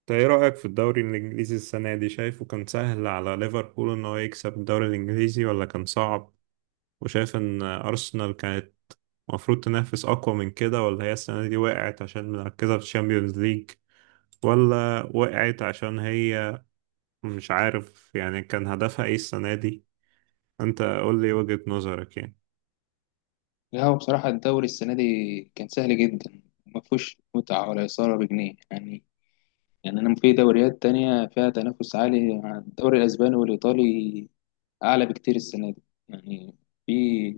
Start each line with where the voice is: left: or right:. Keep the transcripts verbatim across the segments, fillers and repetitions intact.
right: انت ايه رأيك في الدوري الانجليزي السنة دي؟ شايفه كان سهل على ليفربول ان هو يكسب الدوري الانجليزي ولا كان صعب؟ وشايف ان ارسنال كانت المفروض تنافس اقوى من كده، ولا هي السنة دي وقعت عشان مركزة في الشامبيونز ليج، ولا وقعت عشان هي مش عارف؟ يعني كان هدفها ايه السنة دي؟ انت قول لي وجهة نظرك يعني.
left: لا، هو بصراحة الدوري السنة دي كان سهل جدا وما فيهوش متعة ولا إثارة بجنيه يعني يعني أنا في دوريات تانية فيها تنافس عالي، الدوري الأسباني والإيطالي أعلى بكتير السنة دي. يعني في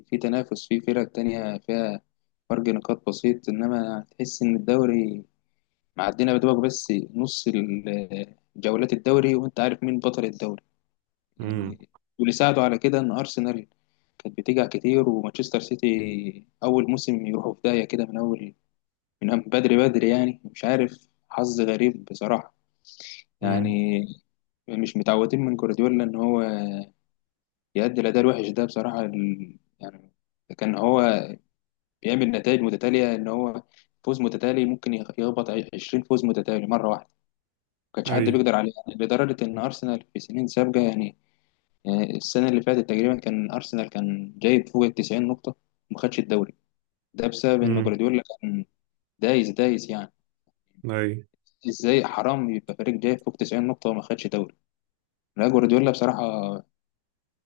left: في تنافس، في فرق تانية فيها فرق نقاط بسيط، إنما تحس إن الدوري معدينا بدوبك بس نص ال- جولات الدوري وأنت عارف مين بطل الدوري
right: امم.
left: يعني. واللي ساعده على كده إن أرسنال كانت بتيجي كتير، ومانشستر سيتي اول موسم يروحوا في داهيه كده من اول، من بدري بدري يعني، مش عارف، حظ غريب بصراحه
right: امم.
left: يعني. مش متعودين من جوارديولا ان هو يأدي الاداء الوحش ده بصراحه ال... يعني. كان هو بيعمل نتائج متتاليه، ان هو فوز متتالي، ممكن يخ- يخبط عشرين فوز متتالي مره واحده، ما كانش
right: اي.
left: حد بيقدر عليه يعني، لدرجه ان ارسنال في سنين سابقه يعني. يعني السنه اللي فاتت تقريبا كان ارسنال كان جايب فوق ال تسعين نقطه وما خدش الدوري، ده بسبب ان
right: امم.
left: جوارديولا كان دايس دايس يعني.
right: اي.
left: ازاي حرام يبقى فريق جاي فوق تسعين نقطة وما خدش دوري؟ لا، جوارديولا بصراحة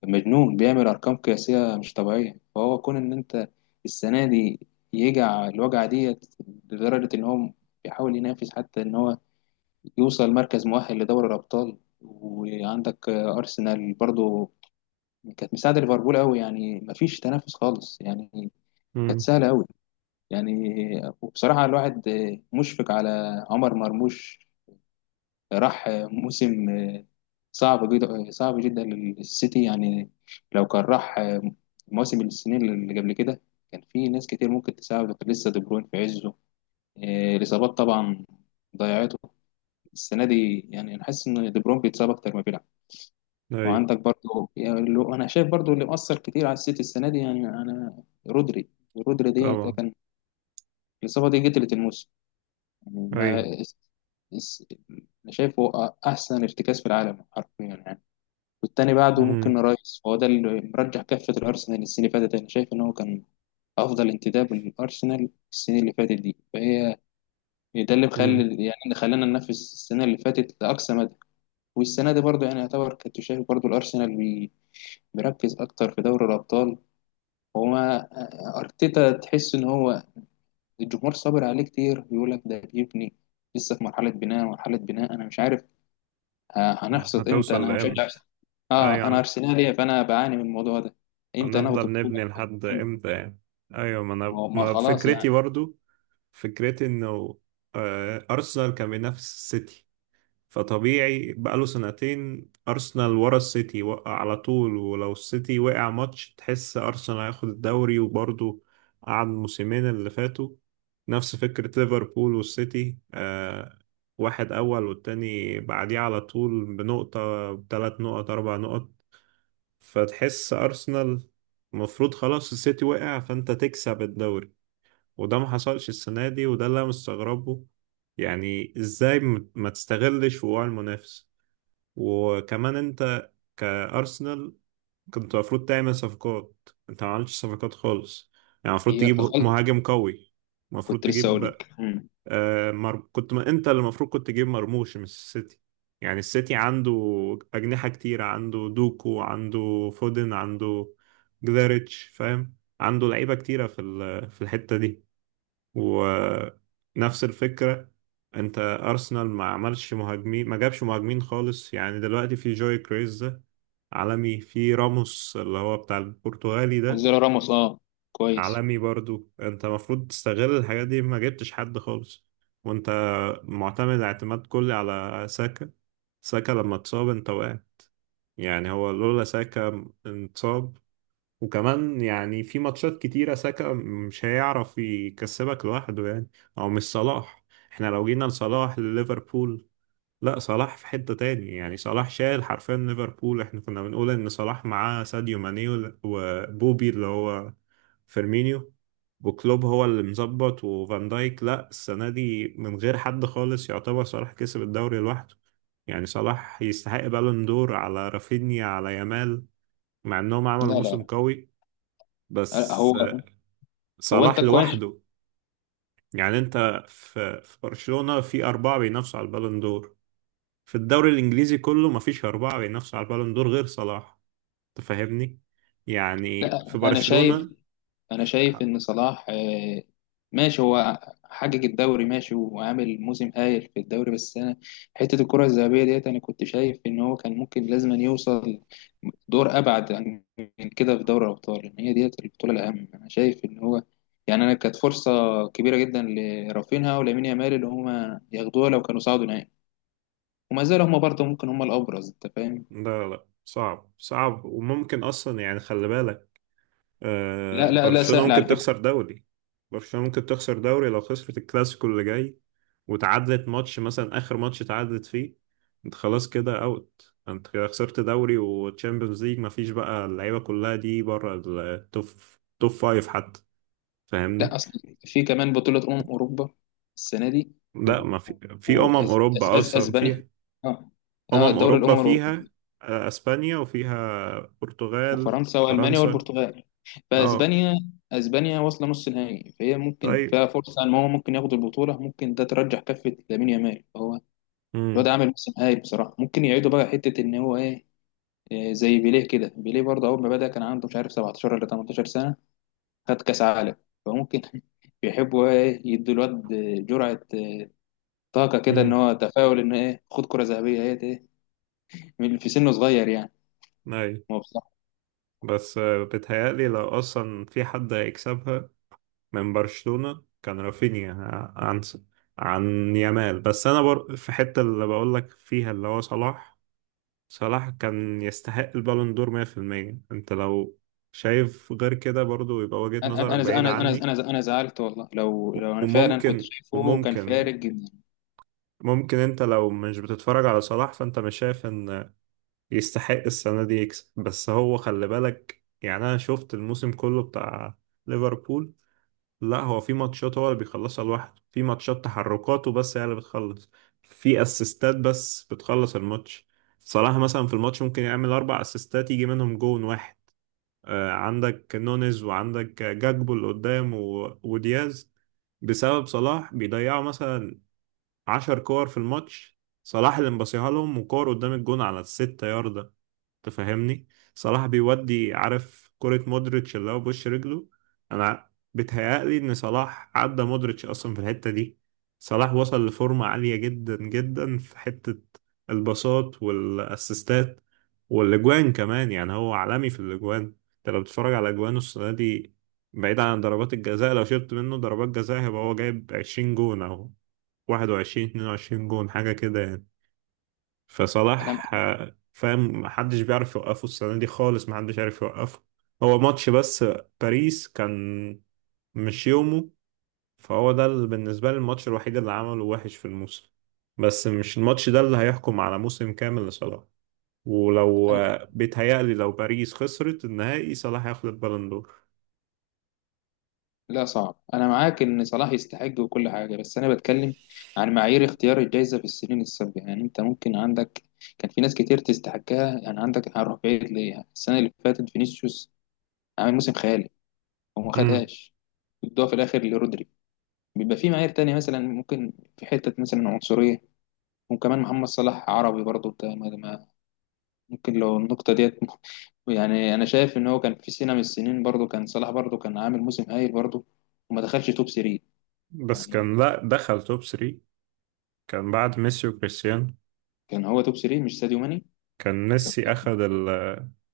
left: مجنون، بيعمل ارقام قياسية مش طبيعية. فهو كون ان انت السنة دي يجع الوجعة ديت، لدرجة ان هو بيحاول ينافس حتى ان هو يوصل مركز مؤهل لدوري الابطال. وعندك ارسنال برضو كانت مساعدة ليفربول قوي، يعني مفيش تنافس خالص يعني، كانت
right: امم.
left: سهلة قوي يعني. وبصراحة الواحد مشفق على عمر مرموش، راح موسم صعب جدا صعب جدا للسيتي يعني. لو كان راح موسم السنين اللي قبل كده كان في ناس كتير ممكن تساعده، كان لسه دي بروين في عزه، إيه، الإصابات طبعا ضيعته السنة دي. يعني أنا حاسس إن دي بروين بيتصاب أكتر ما بيلعب.
right: اي.
left: وعندك برضه يعني لو- أنا شايف برضه اللي مأثر كتير على السيتي السنة دي، يعني أنا رودري، رودري ديت
right: طبعا.
left: كان الإصابة دي قتلت الموسم يعني.
right: اي.
left: ما اس- أنا شايفه أحسن ارتكاز في العالم حرفيا يعني. والتاني بعده
right: امم.
left: ممكن رايس، فهو ده اللي مرجح كفة الأرسنال السنة اللي فاتت. أنا شايف إن هو كان أفضل انتداب للأرسنال السنة اللي فاتت دي، فهي ده اللي
right: امم.
left: مخلي يعني اللي خلانا ننافس السنة اللي فاتت لأقصى مدى. والسنة دي برضه يعني يعتبر كنت شايف برضه الأرسنال بي- بيركز أكتر في دوري الأبطال. وما أرتيتا، تحس إن هو الجمهور صابر عليه كتير، بيقول لك ده بيبني، لسه في مرحلة بناء، مرحلة بناء. أنا مش عارف آه هنحصد امتى،
right: هتوصل
left: انا مشجع.
right: لامتى؟ اي
left: اه، انا
right: يعني،
left: ارسنالي فانا بعاني من الموضوع ده، امتى ناخد
right: هنفضل
left: بطوله.
right: نبني لحد
left: مم.
right: امتى يعني؟ ايوه، ما
left: ما
right: انا
left: هو- ما
right: ما
left: خلاص
right: فكرتي
left: يعني.
right: برضو، فكرتي انه آه، ارسنال كان بينافس السيتي، فطبيعي بقاله سنتين ارسنال ورا السيتي. وقع على طول، ولو السيتي وقع ماتش تحس ارسنال هياخد الدوري. وبرضو قعد موسمين اللي فاتوا نفس فكرة ليفربول والسيتي، آه، واحد اول والتاني بعديه على طول بنقطة، بثلاث نقط، اربع نقط. فتحس أرسنال المفروض خلاص السيتي وقع فأنت تكسب الدوري، وده ما حصلش السنة دي، وده اللي أنا مستغربه. يعني إزاي م- ما تستغلش وقوع المنافس؟ وكمان أنت كأرسنال كنت المفروض تعمل صفقات. أنت ما عملتش صفقات خالص. يعني المفروض
left: هي
right: تجيب
left: غلط.
right: مهاجم قوي، المفروض
left: كنت لسه اقول
right: تجيب
left: لك. مم.
right: آه، مر... كنت ما... انت اللي المفروض كنت تجيب مرموش مش السيتي. يعني السيتي عنده أجنحة كتيرة، عنده دوكو، عنده فودن، عنده جداريتش، فاهم؟ عنده لعيبة كتيرة في ال... في الحتة دي. ونفس الفكرة، انت أرسنال ما عملش مهاجمين، ما جابش مهاجمين خالص. يعني دلوقتي في جوي كريز ده، عالمي. في راموس اللي هو بتاع البرتغالي ده،
left: وزيرو راموس، اه كويس.
right: عالمي برضو. انت المفروض تستغل الحاجات دي، ما جبتش حد خالص. وانت معتمد اعتماد كلي على ساكا. ساكا لما اتصاب انت وقع. يعني هو لولا ساكا اتصاب، وكمان يعني في ماتشات كتيرة ساكا مش هيعرف يكسبك لوحده يعني. او مش صلاح، احنا لو جينا لصلاح لليفربول، لا صلاح في حتة تاني. يعني صلاح شايل حرفيا ليفربول. احنا كنا بنقول ان صلاح معاه ساديو ماني وبوبي اللي هو فيرمينيو، وكلوب هو اللي مظبط، وفان دايك. لا السنة دي من غير حد خالص، يعتبر صلاح كسب الدوري لوحده. يعني صلاح يستحق بالون دور على رافينيا، على يامال، مع انهم عملوا
left: لا
right: موسم
left: لا،
right: قوي،
left: آه،
right: بس
left: هو، هو انت
right: صلاح
left: كويس.
right: لوحده. يعني انت، في في برشلونة في أربعة بينافسوا على البالون دور، في الدوري الإنجليزي كله مفيش أربعة بينافسوا على البالون دور غير صلاح. تفهمني؟ يعني في
left: لا، انا شايف،
right: برشلونة.
left: انا شايف ان صلاح، آه، ماشي هو حقق الدوري ماشي، وعامل موسم هايل في الدوري. بس انا حته الكره الذهبيه ديت انا كنت شايف ان هو كان ممكن لازم أن يوصل دور ابعد عن- من كده في دوري الابطال، ان هي ديت البطوله الاهم. انا شايف ان هو يعني انا كانت فرصه كبيره جدا لرافينها ولامين يامال، اللي هما ياخدوها لو كانوا صعدوا نهائي. وما زالوا هما برضه ممكن هما الابرز، انت فاهم.
right: لا لا لا، صعب صعب، وممكن اصلا يعني، خلي بالك،
left: لا
right: آه،
left: لا لا،
right: برشلونة
left: سهل على
right: ممكن
left: فكره.
right: تخسر دوري. برشلونة ممكن تخسر دوري لو خسرت الكلاسيكو اللي جاي، وتعادلت ماتش مثلا، اخر ماتش تعادلت فيه انت خلاص كده اوت. انت كده خسرت دوري وتشامبيونز ليج، مفيش بقى اللعيبه كلها دي بره التوب، توب فايف حتى.
left: لا
right: فاهمني؟
left: اصل في كمان بطوله امم اوروبا السنه دي،
right: لا ما في في امم
left: وأس... أس...
right: اوروبا
left: أس...
right: اصلا
left: اسبانيا.
right: فيها،
left: اه. اه،
right: امم
left: دوري الامم
right: اوروبا
left: الاوروبيه،
right: فيها آه، اسبانيا، وفيها برتغال،
left: وفرنسا والمانيا
right: فرنسا.
left: والبرتغال.
right: اه
left: فاسبانيا، اسبانيا واصله نص نهائي، فهي ممكن
right: طيب.
left: فيها فرصه ان هو ممكن ياخد البطوله، ممكن ده ترجح كفه لامين يامال. فهو الواد
right: امم.
left: عامل موسم هايل بصراحه، ممكن يعيدوا بقى حته ان هو ايه، إيه زي بيليه كده، بيليه برضه اول ما بدا كان عنده مش عارف سبعة عشر ولا تمنتاشر سنة سنه، خد كاس عالم، فممكن بيحبوا ايه يدوا الواد جرعه، إيه، طاقه كده ان
right: امم.
left: هو تفاؤل ان ايه، خد كره ذهبيه ايه، إيه، من- في سنه صغير يعني.
right: اي. بس آه، بتهيألي لو اصلا في حد هيكسبها من برشلونة كان رافينيا ع- عن س- عن يامال. بس انا بر... في حتة اللي بقول لك فيها، اللي هو صلاح. صلاح كان يستحق البالون دور مية في المية. انت لو شايف غير كده برضو يبقى وجهة
left: انا انا
right: نظرك
left: انا
right: بعيد
left: انا
right: عني.
left: انا انا أنا زعلت والله، لو
right: و-
left: لو انا فعلا كنت
right: وممكن
left: شايفه كان
right: وممكن
left: فارق جدا.
right: ممكن انت لو مش بتتفرج على صلاح فانت مش شايف ان يستحق السنة دي يكسب. بس هو خلي بالك، يعني أنا شفت الموسم كله بتاع ليفربول. لا هو في ماتشات هو اللي بيخلصها لوحده، في ماتشات تحركاته بس هي اللي بتخلص، في أسيستات بس بتخلص الماتش. صلاح مثلا في الماتش ممكن يعمل أربع أسيستات، يجي منهم جون واحد. آه، عندك نونيز، وعندك جاكبو اللي قدام، و... ودياز، بسبب صلاح بيضيعوا مثلا عشر كور في الماتش. صلاح اللي مبصيها لهم، وكور قدام الجون على الستة ياردة. تفهمني؟ صلاح بيودي، عارف كرة مودريتش اللي هو بوش رجله؟ انا بتهيألي ان صلاح عدى مودريتش اصلا في الحتة دي. صلاح وصل لفورمة عالية جدا جدا في حتة الباصات والاسيستات والاجوان كمان. يعني هو عالمي في الاجوان. انت لو بتتفرج على اجوانه السنة دي بعيد عن ضربات الجزاء، لو شلت منه ضربات جزاء هيبقى هو جايب عشرين جون، او واحد وعشرين اتنين وعشرين جون، حاجة كده يعني.
left: انا
right: فصلاح
left: انا
right: آه، فاهم، محدش بيعرف يوقفه السنة دي خالص، محدش عارف يوقفه. هو ماتش بس باريس كان مش يومه، فهو ده اللي بالنسبة لي الماتش الوحيد اللي عمله وحش في الموسم. بس مش الماتش ده اللي هيحكم على موسم كامل لصلاح. ولو
left: أنا-
right: آه، بيتهيألي لو باريس خسرت النهائي صلاح هياخد البالون دور.
left: لا، صعب، انا معاك ان صلاح يستحق وكل حاجه، بس انا بتكلم عن معايير اختيار الجائزه في السنين السابقه يعني. انت ممكن عندك كان في ناس كتير تستحقها، يعني عندك، هروح بعيد ليه، السنه اللي فاتت فينيسيوس عامل موسم خيالي وما
right: امم.
left: خدهاش، بيدوها في الاخر لرودري. بيبقى في معايير تانية، مثلا ممكن في حته مثلا عنصريه، وكمان محمد صلاح عربي برضه، ممكن لو النقطة ديت م- يعني أنا شايف إن هو كان في سنة من السنين برضه كان صلاح برضه كان عامل موسم هايل برضه، وما دخلش توب ثلاثة.
right: بس كان،
left: يعني
right: لا دخل توب تلاتة، كان بعد ميسي وكريستيانو.
left: كان هو توب ثلاثة مش ساديو ماني،
right: كان ميسي أخد ال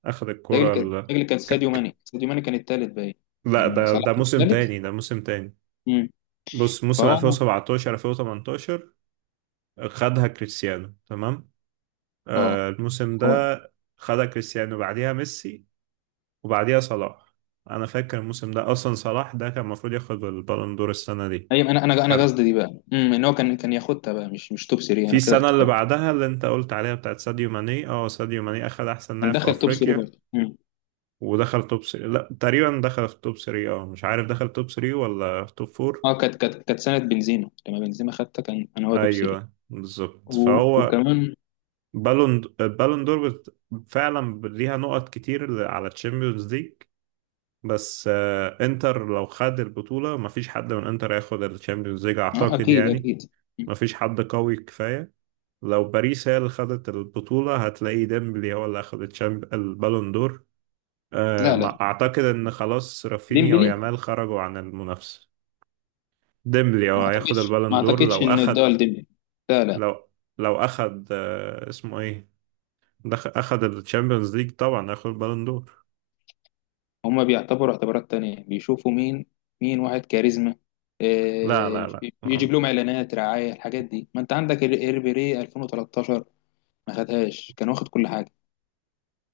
right: أخد
left: تاجل
right: الكرة
left: كان،
right: ال...
left: تاجل كان ساديو ماني، ساديو ماني كان التالت باين.
right: لا،
left: يعني
right: ده
left: صلاح
right: ده
left: كان
right: موسم
left: التالت.
right: تاني، ده موسم تاني.
left: امم،
right: بص موسم
left: فهو أنا،
right: ألفين وسبعتاشر ألفين وتمنتاشر خدها كريستيانو، تمام؟
left: أه
right: آه الموسم ده
left: هو،
right: خدها كريستيانو، بعديها ميسي، وبعديها صلاح. انا فاكر الموسم ده اصلا، صلاح ده كان المفروض ياخد البالون دور السنه دي.
left: أيوة أنا أنا أنا
right: كان
left: قصدي دي بقى. امم، إن هو كان كان ياخدها بقى، مش مش توب ثلاثة،
right: في
left: أنا كده
right: السنه اللي
left: افتكرت.
right: بعدها اللي انت قلت عليها بتاعت ساديو ماني، اه ساديو ماني اخد احسن
left: كان
right: لاعب في
left: دخل توب ثلاثة
right: افريقيا،
left: برضه، امم.
right: ودخل توب تلاتة. لا تقريبا دخل في توب ثلاثة، اه مش عارف دخل توب تلاتة ولا توب اربعة.
left: أه، كانت كانت كانت سنة بنزيما، لما بنزيما خدتها كان أنا هو توب ثلاثة.
right: ايوه بالظبط.
left: و-
right: فهو
left: وكمان.
right: بالون بالون دور بت- فعلا ليها نقط كتير على تشامبيونز ليج. بس آه، انتر لو خد البطولة مفيش حد من انتر هياخد التشامبيونز ليج
left: أه
right: اعتقد
left: أكيد
right: يعني،
left: أكيد.
right: مفيش حد قوي كفاية. لو باريس هي اللي خدت البطولة هتلاقي ديمبلي هو اللي اخد التشامب- البالون دور. آه،
left: لا لا،
right: ما- اعتقد ان خلاص رافينيا
left: ديمبلي.
right: ويامال خرجوا عن المنافسة. ديمبلي
left: ما
right: هو هياخد
left: اعتقدش ما
right: البالون دور
left: اعتقدش
right: لو
left: ان
right: اخد.
left: الدول ديمبلي. لا لا،
right: لو لو اخد آه، اسمه ايه، دخ... اخذ الشامبيونز ليج طبعا اخذ البالون دور.
left: هما بيعتبروا اعتبارات تانية، بيشوفوا مين، مين واحد كاريزما،
right: لا لا
left: آه،
right: لا،
left: يجيب لهم اعلانات رعاية، الحاجات دي. ما انت عندك ال- الريبيري ألفين وتلاتاشر ما خدهاش كان واخد كل حاجة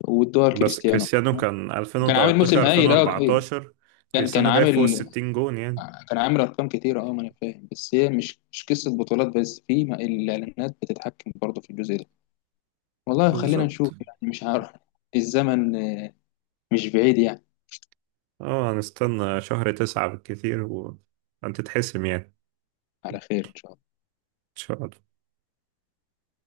left: والدول
right: بس
left: كريستيانو.
right: كريستيانو كان
left: كان عامل موسم
right: ألفين وتلتاشر
left: هايل، اه، إيه.
right: ألفين واربعتاشر،
left: كان كان
right: كريستيانو جاي فوق ال
left: عامل،
right: ستين جون يعني.
left: كان عامل ارقام كتيرة، اه، ما انا فاهم. بس هي مش مش قصة بطولات بس، في ما- الاعلانات بتتحكم برضه في الجزء ده. والله خلينا
right: بالظبط.
left: نشوف يعني، مش عارف. الزمن مش بعيد يعني.
right: اه هنستنى شهر تسعة بالكثير وانت تتحسم يعني. ان
left: على خير إن شاء الله.
right: شاء الله.